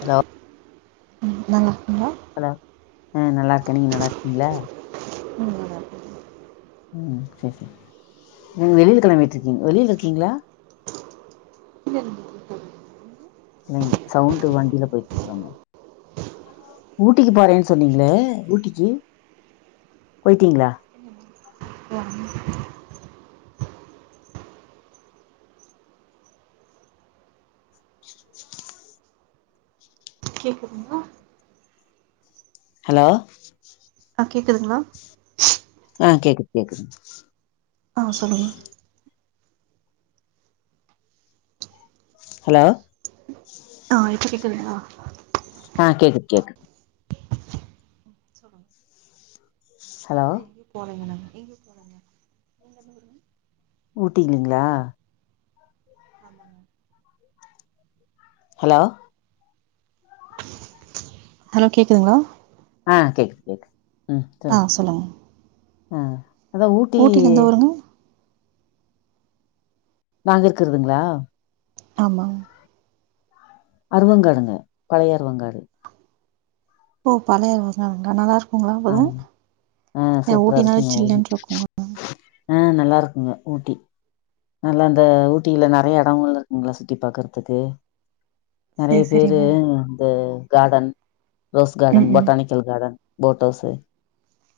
Hello ம் நல்லாரிக்கீங்களா hello ஆ நல்லா இருக்கே நீங்க நல்லா இருக்கீங்களா உம் உம் சரி சரி நீங்க வெளியில் கெளம்பிட்டு இருக்கீங்க வெளியில் இருக்கீங்களா நல்லா இருக்குது இல்லைங்கள சவுண்ட் வண்டியில போயிட்டு இருக்கறாங்க ஊட்டிக்கு போறேன்னு சொன்னீங்களே ஊட்டிக்கு போயிட்டீங்களா ஆ கேக்குதுங்களா ஹலோ அஹ் கேக்குதுங்களா ஆஹ் கேக்குது கேக்குது ஆஹ் சொல்லுங்க ஹலோ ஆஹ இப்போகேக்குதுங்களா ஆஹ் கேக்குது கேக்குது ஹலோ எங்கே போறீங்க எங்க போறேங்க நீங்க எந்த ஊரு ஊட்டிக்குங்களா ஆமாங்க ஹலோ ஹலோ கேக்குதுங்களா ஆஹ் கேக்குது கேக்குது ஆ சொல்லுங்க ஆஹ் அதான் ஊட்டி ஊட்டில எந்த ஊருங்க நாங்க இருக்குறதுங்களா ஆமா அருவங்காடுங்க பழைய அருவங்காடு ஓ பழைய வங்காடுங்களா நல்லா இருக்கும் ங்களா ஆமா அப்பதான் ஆ சூப்பரா ஊட்டினால சில்லுனு இருக்குங்களா ஆஹ் நல்லா இருக்குங்க ஊட்டி நல்லா அந்த ஊட்டியில நிறைய இடங்கள் இருக்குங்களா சுற்றி பாக்கறதுக்கு சரி நிறைய பேரு சரிங்க இந்த கார்டன் ரோஸ் ம் கார்டன் ம் போட்டானிக்கல் கார்டன் போட் ஹவுஸ்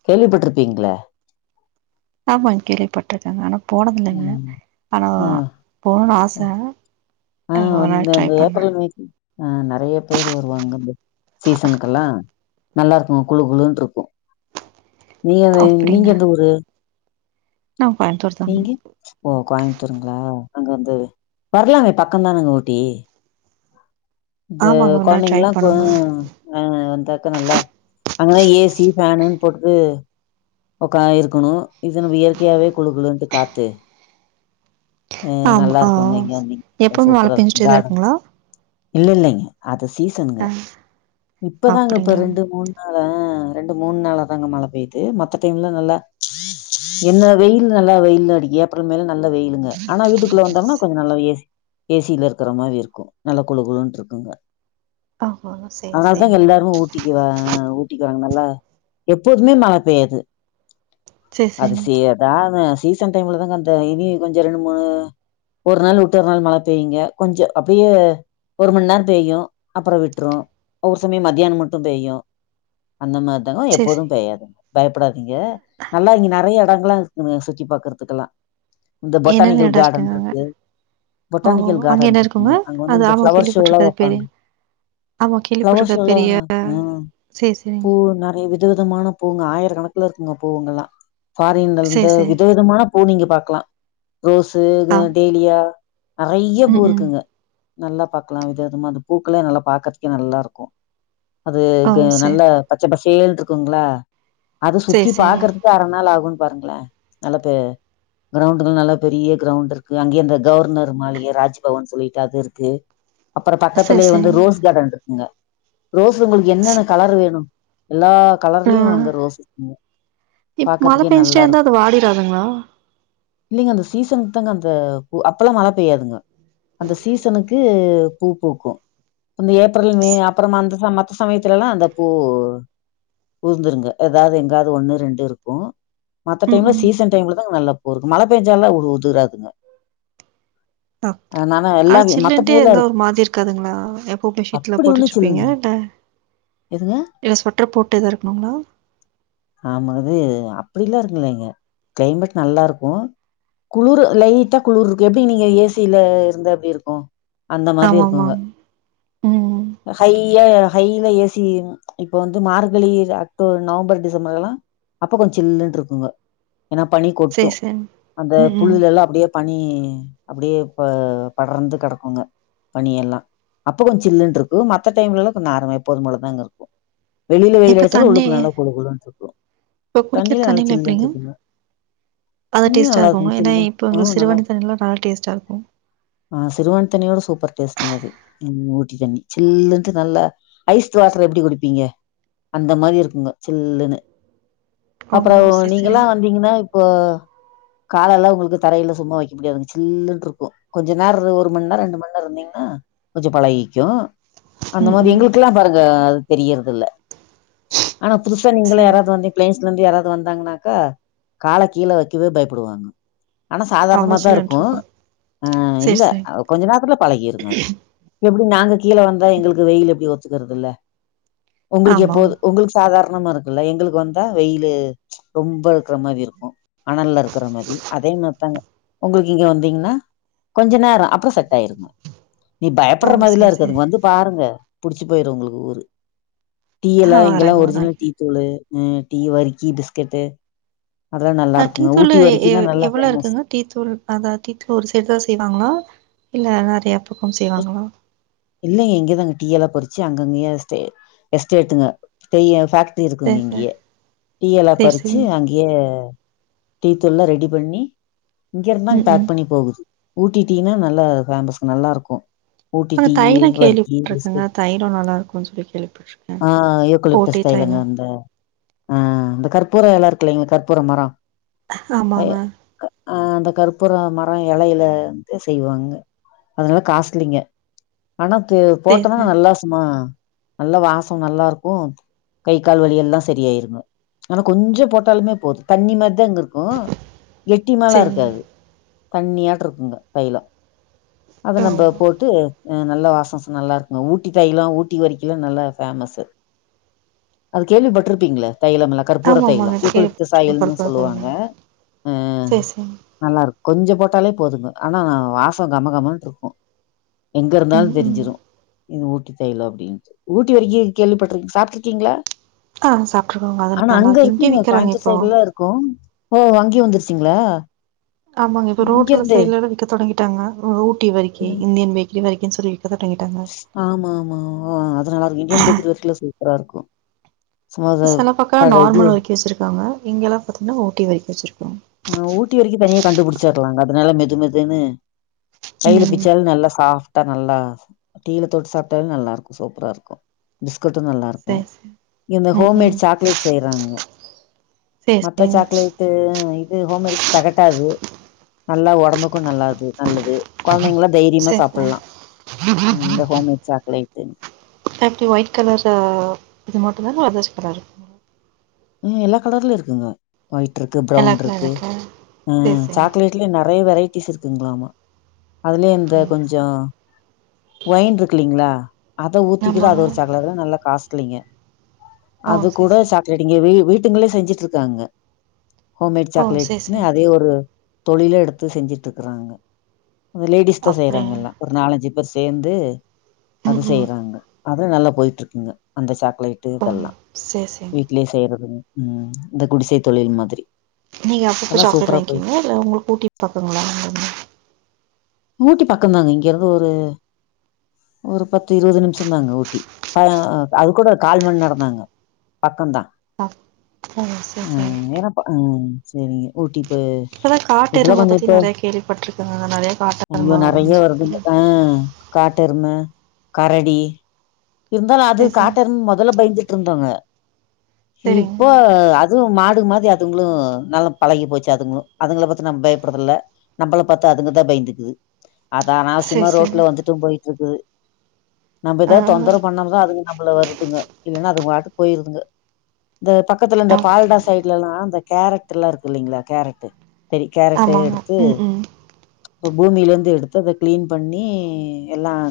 கேள்விப்பட்டிருப்பீங்களே ஆமா கேள்விப்பட்டிருக்கேங்க ஆனா போனதில்லைங்க ம் ஆனா போணும்னு ஆசை ஆ ஆஹ் ஒரு நாள் வந்து ட்ரை பண்ணேன் ஏப்ரல் மேக்கு அஹ் நிறைய பேர் வருவாங்க இந்த சீசனுக்கெல்லாம் நல்லா இருக்கும் குளு குளுன்னு இருக்கும் நீங்க நீங்க அப்படிங்களா எந்த ஊரு நான் கோயம்புத்தூர் தாங்க நீங்க ஓ கோயமுத்தூருங்களா அங்க வந்து வரலாமே பக்கம்தானங்க ஊட்டி இந்த ஆமாங்க ஒரு நாள் ட்ரை குழந்தைங்கல்லாம் பண்ணுங்க ஆஹ் வந்தா நல்ல அங்க ஏசி ஃபேனுன்னு போட்டுட்டு உக்கா இருக்கணும் இது நம்ம இயற்கையாவே குளு குளும்ட்டு காத்து வரும் ஆமா ஆஹ் எப்பவுமே மழை சூப்பரா இருக்கும். பெஞ்சுட்டேதான் கார்டன் இருக்குங்களா இல்ல இல்லைங்க அத சீசனுங்க ஆ இப்பதாங்க இப்ப அப்டிங்களா ரெண்டு மூண ஹன் ரெண்டு மூணு நாள தாங்க மழை போயு மத்த மத்த டைம்ல நல்லா என்ன வெயில் நல்லா வெயில் அடிக்கும் ஏப்ரல் மே ல நல்ல வெயிலுங்க ஆனா வீட்டுக்குள்ள வந்தோம்னா கொஞ்சம் நல்ல ஏசியில இருக்கற மாரி இருக்கும் நல்ல குளுகுளுன்னு இருக்குங்க ஆமாங்க சேரி அதனால தான் சேரிங்க எல்லாருமே ஊட்டிக்குவா ஊட்டிக்குவாங்க நல்லா எப்போழுதுமே மழை பெய்யாது சேரி அது சேரிங்க செய்ய தான் சீசன் டைம்ல தாங்க அந்த இனி கொஞ்சம் ரெண்டு மூணு ஒரு நாள் விட்டு ஒரு நாள் மழை பெய்யுங்க கொஞ்சம் அப்படியே ஒரு மணி நேரம் பெய்யும் அப்புறம் விட்டுரும் ஒவ்வொரு சமயம் மத்தியானம் மட்டும் பெய்யும் அந்த மாதிரி இல்லனா சேரி சேரி எப்போதும் பெய்யாதுங்க பயப்படாது ங்க நல்லா இங்க நிறைய இடங்களல்லாம் இருக்குங்க சுத்தி பாக்குறதுக்கெல்லாம் இந்த என்னென்ன பொட்டானிக்கல் எடோ கார்டன் இருக்குங்க அங்க இருக்கு ஓ பொட்டானிக்கல் அங்க கார்டன் என்ன இருக்குங்க அங்க வந்து அது இந்த ஆமா பிளவர் ஷோல்லாம் கேள்விப்பட்டிருக்கே அது பேரு வைப்பாங்க ஆமா பிளவர் கேள்விப்பட்டிருக்கே ஷோலாம் பெரிய சேரி சேரிங்க பூ நிறைய வித விதமான பூ ஆயிரக்கணக்கு இருக்குங்க பூவுங்களாம் பாரின்ல சேரி இருந்து சேரி விதவிதமான பூ நீங்க பாக்கலாம் ரோஸ்சு ஆ டேலியா நிறைய பூ ம் ம் இருக்குங்க நல்லா பாக்கலாம் விதவிதமா அந்த பூக்களே நல்லா பாக்கறதுக்கே நல்லா இருக்கும் அது ஓ இது சேரி நல்ல பச்சை பச தேழு இருக்குங்களா அது சேரி சுத்தி சேரிங்க பாக்குறதுக்கு அற நாள் ஆகும் பாருங்களேன் நல்லா பெ கிரௌண்ட்ல நல்லா பெரிய கிரௌண்ட் இருக்கு அங்கேயே இந்த கவர்னர் மாளிகை ராஜ்பவன் சொல்லிட்டு அது இருக்கு அப்புறம் சேரி பக்கத்துலயே வந்து சேரிங்க ரோஸ் கார்டன் இருக்குங்க ரோஸ் உங்களுக்கு என்னென்ன கலர் வேணும் எல்லா ஆ கலர்லயும் அங்க ரோசு இப்ப மழை பெஞ்சுட்டே இருந்தா அது இருக்கும். வாடிடாதுங்களா இல்லைங்க அந்த சீசனுக்கு தாங்க அந்த பூ அப்பல்லாம் மழை பெய்யாதுங்க அந்த சீசனுக்கு பூ பூக்கும் இந்த ஏப்ரல் மே அப்புறமா அந்த மத்த சமயத்துல எல்லாம் அந்த பூ பூந்துருங்க அதாவது எங்காவது ஒன்னு ரெண்டு இருக்கும் மத்த ம் டைம்ல ம் சீசன் டைம்ல தாங்க நல்லா ஒருக்கு மழை பெஞ்சாலும் உது உதுறாதுங்க ஆ ஆனா மத்த சில்லன்டே பூவெல்லாம் இருந்தா இருக்கும். ஒரு மாதிரி இருக்காதுங்களா எப்பவுமே ஹுட்டர் அப்படி போட்டு ஒண்ணும் சில்லுனு. வச்சிருப்பீங்களா என்ன எதுங்க? இல்ல ஸ்வட்டர் போட்டு ஏதா இருக்கணுங்களா ஆமா ஆது அப்டிலாம் இருக்குல்லங்க கிளைமேட் நல்லா இருக்கும் குளிர் லைட்டா குளிர் இருக்கும் எப்டி நீங்க ஏ சி யில இருந்தா எப்டி இருக்கும் அந்த மாதிரி ஆமாமா. இருக்குங்க ம். ஹையா ஹைல ஏ சி இப்ப வந்து மார்கழி அக்டோ நவம்பர் டி சம்பரல்லாம் அப்ப கொஞ்சம் சில்லுனு இருக்குங்க ஏன்னா பனி சரி, கொட்டும் சரி. அந்த ம். ம். புல்ல எல்லாம் அப்படியே பனி ம் அப்படியே இப்ப படர்ந்து கிடக்குங்க பனி எல்லாம் அப்ப கொஞ்சம் சில்லுன்னு இருக்கும் மத்த டைம்ல எல்லாம் கொஞ்சம் நார்ம எப்போதும் போலதாங்க இருக்கும் வெளியில வெய்யில் இப்ப அடைச்சா தண்ணி உள்ளுக்கு நல்லா குளு குளுன்னு இப்ப குடிக்கிற தண்ணியிலாம் நல்லா தண்ணிலாம் சில்லுனு எப்படிங்க? இருக்குங்க அது தண்ணில டேஸ்ட்டா நல்லா இருக்குங்க இருக்குங்களா? ஏன்னா சில்லுன்னு இப்ப உங்களுக்கு ம் நல்லா சிறுவாணி இரு தண்ணிலாம் நல்லா டேஸ்ட்டா இருக்கும். ஆ சிறுவானி தண்ணியோட சூப்பர் டேஸ்ட்டுங்க அது ஊட்டி தண்ணி சில்லுன்னுட்டு நல்லா ஐஸ் வாட்டர் எப்படி குடிப்பீங்க அந்த மாதிரி இருக்குங்க சில்லுன்னு அப்புறம் ஓ! சரி, சரிங்க. நீங்கல்லாம் வந்தீங்கன்னா இப்போ கால எல்லாம் உங்களுக்கு தரையில சும்மா வைக்க முடியாதுங்க சில்லுன்னு இருக்கும் கொஞ்சம் நேரம் ஒரு மணி நேரம் ரெண்டு மணி நேரம் இருந்தீங்கன்னா கொஞ்சம் பழகிக்கும் அந்த ம், மாதிரி ம். எங்களுக்கெல்லாம் பாருங்க தெரியறது இல்ல ஆனா புதுசா நீங்களா சரி. பிளைஸ்ல இருந்து யாராவது வந்தாங்கன்னாக்கா காலை கீழ வைக்கவே பயப்படுவாங்க ஆனா சாதாரணமா அவ்வளோ தான் சில்லுன்ட்டு இருக்கும் ஆ சரி, இல்ல சரி. கொஞ்ச நேரத்துல பழகி இருங்க எப்டி நாங்க கீழ வந்தா எங்களுக்கு வெயில் எப்டி ஒத் இருக்கறதில்ல உங்களுக்கு ஆமாங்க. எப்போது உங்களுக்கு சாதார் ணமா இருக்குல்ல எங்களுக் வந்தா வெயில்லு ரொம்ப அழுக்கற மாரி இருக்கு அனல்ல இருக்கிற மாரி அதே மாரித்தாங்க உங்களுக்கு இங்க வந்தீங்கன்னா கொஞ்ச நேரம் அப் ப்பறோ செட் ஆயிருங்க நீ ஓ! பயப்படுற மாரிலா சரி, சரி. இருக்காதுங்க வந்து பாருங்க புடிச்சி போயிரு உங்களுக்கு ஊரு டீ எல்லா ஆ இங்கெல்லா வரேங்க ஒரு ஒரிஜினல் நாளைக்கு. டீ தூளு ம் டீ வரிக்கி பிஸ்கெட்டு் ஆ டீ தூள் எ எவ்வள ஃபேமஸ் இருக்குங்க டீ தூள் அத டீத்துல ஒரு செட் தோசைய வாங்கனா இல்ல ந துக்கம் செய்வாங்களா இல்லிங்க எங்கயதாங்க டீ எல்லா பொரிச்சு அங்கங்கய எஸ் எஸ்டேட்டுங்க பெரிய ஃபேக் ட்டி இருக்குங்க சரி இங்கி சரி யே டீயலா சரி பறிச்சி சரிங்க. அங்கயே டீ தூள்ல்லா ரெடி பண்ணி இங்க இருந்தா அங்க ம் பேக் ம் பண்ணி போகுது ஊட்டி டீனா நல்லா பேமஸ் நல்லா இருக்கு ஊட்டி இப்ப டீயி தையெலோ வர்க்கி கேள்விப்பட்டிருக்கங்க பிஸ்கட் தைலும் நல்லா இருக்கும்ன்னு சொல்லி கேள்விப்பட்டுருக்கே ஆ போட்டி யூக்கலிப்டஸ் தைலங்க தைலோ அந்த ஆ இந்த கற்பூரம் இல இருக்கு இல்லலைங் கற்பூர மரோ அ ஆமாங்க அ அந்த கற்பூர மரோ இலையில வந்து செய்வாங்க அதனால காஸிலிங்க ஆனாக்கு சரி போட்டனா சரி நல்லா சும்மா நல்லா வாசம் நல்லா இருக்கு கை கால் வழிய எல்லா சரியாயிருங்க ஆனா கொஞ்சோ போட்டாலுமே போது தண்ணி மாரி த்த அங்க இருக்கு எட்டிமலா சரிங்க. இருக்காது தண்ணியாட்டு இருக்குங்க தைலோ அத ஓ நம்ம போட்டு நல்லா வாசம்ஸ் நல்லாருக்குங்க ஊட்டி தாயெல்லோ ஊட்டி வரிக்கிகெலா நல்லா ஃபேமஸ்ஸு அது கேள்வி பட்ருப்பீங்களே தைலமல்லா கற்பூர ஆமா ஆமாங்க தைலம் யுக்களிபடஸ் கேள்விப்பட்ருக்கே சாயலனுு பருப்பு சொல்லுவாங்க தைலம். சரி சரிங்க. நல்லாருக் கொஞ்சோ போட்டாலே போதுங்க ஆனா வாசோ கமகமன்னு இருக்கு எங்க இருந்தாலு ம் ம் தெரிஞ்சிரு ஊட்டி தையல அப்பிடின்னுட்டு ஊட்டி வரிக்கி கேள்விப்பட்டிருக்கீ சாப்பிட்டிருக்கீங்களா ஆ சாப்ட்டுருக்கோங்க அது நல்லா இருக் இங்கிய இருக்குங்க விக்கறாங்க கோயம்புத்தூர் இப்போ சைடுலா இருக்கு ஓ அங்கியு வந்துருச்சிங்களா ஆமாங்க இப்ப ரோட்ல சைட்ல எ விக்க தொடங்கிட்டாங்க ஊட்டி வருக்கி ம் இந்தியன் பேக்கரி வரைக்கு க செரி ஆமா ஆமா ஆ அதனாலா இருக்கு இந்தியன் பேக்கர் வரைக்குல சூப்பரா இருக்கு சில பக்கோ நார்மல் வர்க்கி வச்சிருக்காங்க இங்கெல்லா பாத்தீங்கனா ஊட்டி வருக்கி வச்சிருக்கு ஆ ஊட்டி வரிக்கி தனியா கண்டுபுடிச்சடலாங்க அதனால மெது மெது ன்னு கையில ம் பிச்சாலு நல்லா சாப் நல்லா டீல தொட்டு சாப்ட்டாலு நல்லா இருக்கு சூப்பரா இருக்கு நல்லா இருக்கு சேரி சேரி இந்த ம் ம் ஹோம்மேட் சாக்லேட் செய்றாங்க சேரி மத்த சேரிங்க சாக்லேட்டு ஹோமெடிஸ் தெகட்டாது நல்லா ஒடம்புக்கு நல்லாது நல்லது கொழந்தைங்கள்ளா தைரியமா சேரி சேரி சாப்டலா உம் இந்த ஹோம்மேட் சாக்லேட் எப்டி ஒயிட் கலரு இது மட்டும்தா வேதாஜு கலர் இருக்கு எ எல்லா கலர்லயு இருக்குங்க ஒயிட் இருக்கு எல்லா ப்ரவுன் கலரும் இருக்கு இருக்கா உ சேரி சேரி சாக்லேட்லயு நெ நெறய வெரைட்டிஸ் இருக்குங்களாமா அதுலயே இந்த அப்டிங்க கொஞ்சோ சேரி ஒய்ண் இருக்குலீங்ளா அத ஊத்திக்கிட்டு அது ஆமாங்க ஒரு சகலல நல்லா காச்டு இருக்குலீங்க ஓ அது சேரி கூட சேரி சாக்லேட் வீ வீட்டுங்களே செஞ்சுட்டு இருக்காங்க ஹோம்மேட் ஓ சேரி சாக்லேட்னு சேரி அதே ஒரு தொழில எடுத்து செஞ்சுட்டு இருக்குறாங்க அ லேடிஸ் தா அப்டியா செய்யறாங்கல்ல ஒரு நாலஞ்சு பேர் சேந்து அது ம் ம் செய்யுறாங்க அது நல்லா போய்ட்ருக்குங்க அந்த சாக் ம் செர் செரி செய்றது இந்த குடிசை தொழில் மாதிரி நீங்க அப்பப்ப எல்லா சாக்லேட் சூப்பரா போயிட்டு வாங்கிக்கீங்களா இல்ல உங்களுக்கு ஊட்டி பக்கங்களா ஊட்டி பக்கம்தாங்க இங்கிருந்து ஒரு ஒரு பத்து இருபது நிமிஷம் தாங்க ஊட்டி அது கூட கால்மந்நேரம் தாங்க பக்கம்தான் ஆ ஓ சேரி சேரி உம் ஏனப்பா உம் செரிங்க ஊட்டி இப்ப இப்பதான் இப்பல்லாம் காட்டெருமை கொஞ்சம் பத்தி இப்ப நெறய கேள்விப்பட்ருக்கங்க நெறய காட்டு ஐயோ நெறய வருதுங்க ஆஹ் காட்டு எருமை கரடி இருந்தாலும் அது சரி காட்டெருமனு முதல்ல பயந்துட்டு இருந்தாங்க சரி சரிங்க இப்போ அதுவும் மாடு மா அதுங்களும் நல்லா பழகி போச்சு அதுங்களும் அதுங்கள பாத்து நம்ம பயப்படுறதுல்ல நம்மள பாத்தா அதுங்கதான் பயந்துக்குது அதான் நான் சரி சும்மா சரி ரோட்ல வந்துட்டு போயிட்டு இருக்கு நம் ஆ தொந்தரவு பண்ணாம தான் அதுங்க நம்மள வருதுங்க இல்லன்னா அது பாட்டு போயிருங்க இந்த பக்கத்துல இந்த ஆ பால்டா சைட்லலாம் அ கேரட் எல்லாம் இருக்கு இல்லைங்களா கேரட்டு் பெரிய கேரட் ஆமாங்க எடுத்து ம் ம் இப்ப பூமில இருந்து எடுத்து அத கிளீன் பண்ணி எல்லாம்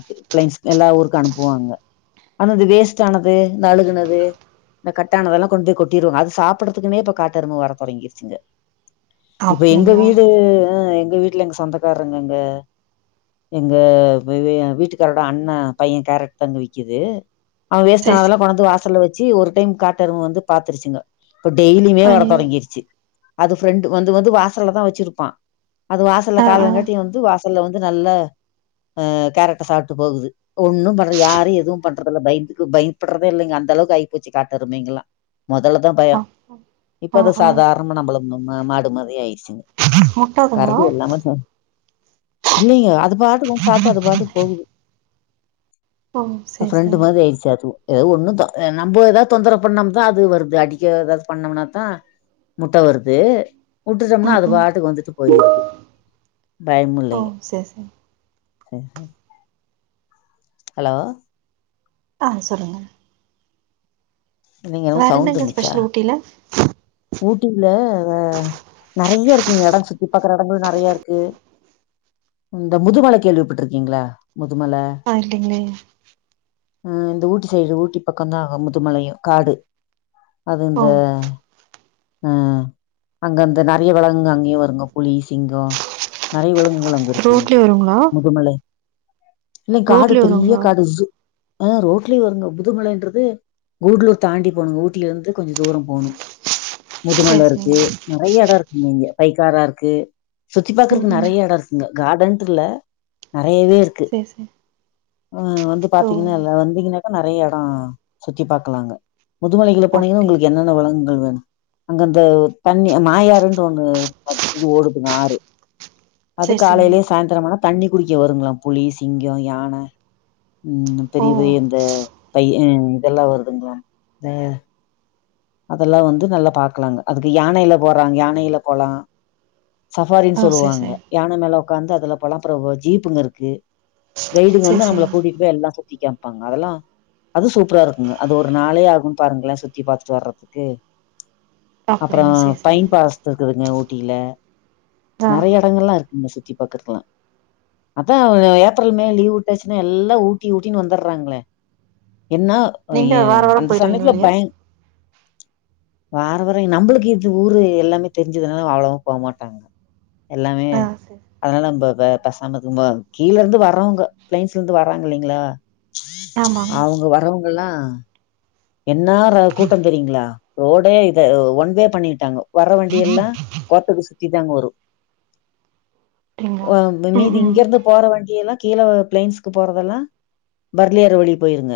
எல்லா ஊருக்கு அனுப்ப புவாங்க ஆனா இது வேஸ்ட் ஆனது இந்த அழுகுனது இந்த கட் ஆனதுலாம் கொண்டு போய் கொட்டிருவாங்க அது சாப்டறதுக்குன்னே இப்ப காட்டெரும வர தொடங்கிருச்சுங்க இப்ப எங்க அப்படிங்களா வீடு எங்க வீட்ல எங்க சொந்தக்காரங்க எங்க வீட்டுக்காரோட அண்ணன் பையன் கேரக்ட் தாங்க விக்குது அவன் சரி வேஸ்டான சரி அதலாம் கொண்டு வந்து வாசல்ல வச்சு ச்சி ஒரு டைம் காட்டறும வந்து பாத்துருச்சுங்க இப்ப டெய்லியுமே வர ஐயோ தொடங்கிருச்சு அது ப்ரெண்டு் வந்து வந்து வாசல்ல தான் வச்சிருப்பான் அது வாசல ஆ ஆ காலங்காட்டும் வந்து வாச ல்ல நல்லா கேரக்டா சாப்டிட்டு போகுது ஒண்ணு பண்ண யாரும் எதுவும் பண்றதுல பயந்துக்கு பயப்படுறதே இல்லங்க அந்தளவுக்கு ஆகிப்போச்சி காட்டுருமைங்களா முதல்லதான் பயம் ஆ இப்ப ஆ அது ஆ சாதாரண நம்மள மா மாடு மாதிரி ஆயிடுசுங்க முட்டாதுங்க இல்லைங்க அதுக் பாட்டுக்கு வந்து சாப்டுட்டு அது பாட்டுக்கு போகுது ஓ சரி சரி ப்ரெண்டு மாதிரி ஆயிடுச்சு அது ஏ ஒண்ணுதா நம்ம ஏதாவது தொந்தர பண்ணோம் தான் அது வருது அடிக்க ஏதாவது பண்ணோம்னாதான் முட்ட வருது விட்டுட்டோம்னா ம் அது ம் பாட்டுக்கு வந்துட்டு போயிருது பயமும் இல்ல ஓ சரி சரி ம் ஹலோ ஆஹ் சொல்லுங்க நீங்க என்னமோ வேற சவுண்ட் என்னங்க வந்துச்சா ஸ்பெஷல் ஊட்டில ஊட்டில நிறைய இருக்கு இடம் சுத்தி பார்க்குற இடங்களும் நிறைய இருக்கு இந்த முதுமலை கேள்விப்பட்டிருக்கீங்களா முதுமலை ஆஹ் இல்லைங்களே அஹ் இந்த ஊட்டி சைடு ஊட்டி பக்கம் தான் ஆகும் முதுமலையும் காடு அது இந்த ஓ அஹ் அங்கந்த நிறைய விலங்கு அங்கயும் வருங்க புலி சிங்கம் நிறைய விலங்கு அங்க இருக்கீங்க ரோட்லயே வருங்களா முதுமலை இல்லங்க காடு ரோட்லயே பெரிய வருங்களா காடு ஆஹ் ரோட்லயே வருங்க முதுமலைன்றது கூடலூர் தாண்டி போனங்க ஊட்டில இருந்து கொஞ்சம் தூரம் போகணும் முதுமல சரி இருக்கு சரி நிறைய இடம் இருக்கு இங்க வைக்காரா இருக்கு சுத்தி ம் பாக்குறக்கு ம் நிறைய இடம் இருக்குங்க கார்டன் இல்ல நிறையவே இருக்கு சரி சரி ஆஹ வந்து ஓ பாத்தீங்கன்னா இல்ல வந்தீங்கன்னா நெறைய எட சுத்தி பாக்கலாங்க முதுமலைகளை போனீங்கன்னா அப்படியா உங்களுக்கு என்னென்ன வழங்குங் அ அங்க இந்த தண்ணி மாயாருனு ஒண்ணு இது ஓடுதுங்க ஆறு அது சரி சரிங்க காலையிலே சாயந்திரமானா தண்ணி குடிக்க வருங்களாம் புலி சிங்க யானை உம் ஓ பெரிய பெரிய இந்த பயிர் ம் இதெல்லாம் வருதுங்களா அதெல்லாம் வந் து நல்லா பாக்கலாங்க அதுக்கு யானையல போறாங்க யானையில போலாம் ஓ சஃபாரின்னு சேரி சொல்லுவாங்க சேரி யானை மேல உக்காந்து அதுல போல அப்புற ஜீப்புங்க இருக்கு கைடுங்க சேரி வந்து நம்மள சேரிங்க கூட்டிட்டு போய் எல்லா சுத்திக்காம் ப்பாங்க அதெல்லா அது சூப்பரா இருக்குங்க அது ஒரு நாளே ஆகும்ன்னு பாருங்களன் சுத்தி பாத்துட்டு வறதுக்கு அப்டிங்க அப்புறம் சேரி சேரிங்க பைன் பாஸ்த்து இருக்குதுங்க ஊட்டில ஆ நெறய இடங்களேல்லாம் இருக்குங்க சுத்தி பாக்கறதுக்கெல்லாம் அதான் ஏப்ரல் மே லீவ் விட்டாச்சுன்னா எல்லா ஊட்டி ஊட்டின்னு வந்துடுறாங்களே என்ன நீங்க வார வாரம் அந்த போயிருவீங்க சமயத்துல வெளிய பய வார வாரம் நம்மளுக்கு இது ஊரு எல்லாமே தெரிஞ்சதுனால அவ்வளவா போக மாட்டாங்க எல்லாமே ஆ சேரி அதனால நம்ப பசாமம்பதுக்கும்ப கீழே இருந்து வறவங்க பிளைன்ஸ்ல இருந்து வர்றாங்க இல்லைங்களா ஆமாங்க அவுங்க வரவுங் எல்லா என்னா கூட்ட தெரியுங்களா ரோடே இத ஒன்வே பண்ணிட்டாங்க வர வண்டி எல்லா கோத்தக்குசு கிதங்கூரு அப்டிங்களா ம் மீதி ம் இங்கிருந்து போற வண்டியெல்லா கீழே பிளைன்ஸ்க்கு போறதெல்லாம் பர்லியர் வழி போயிருங்க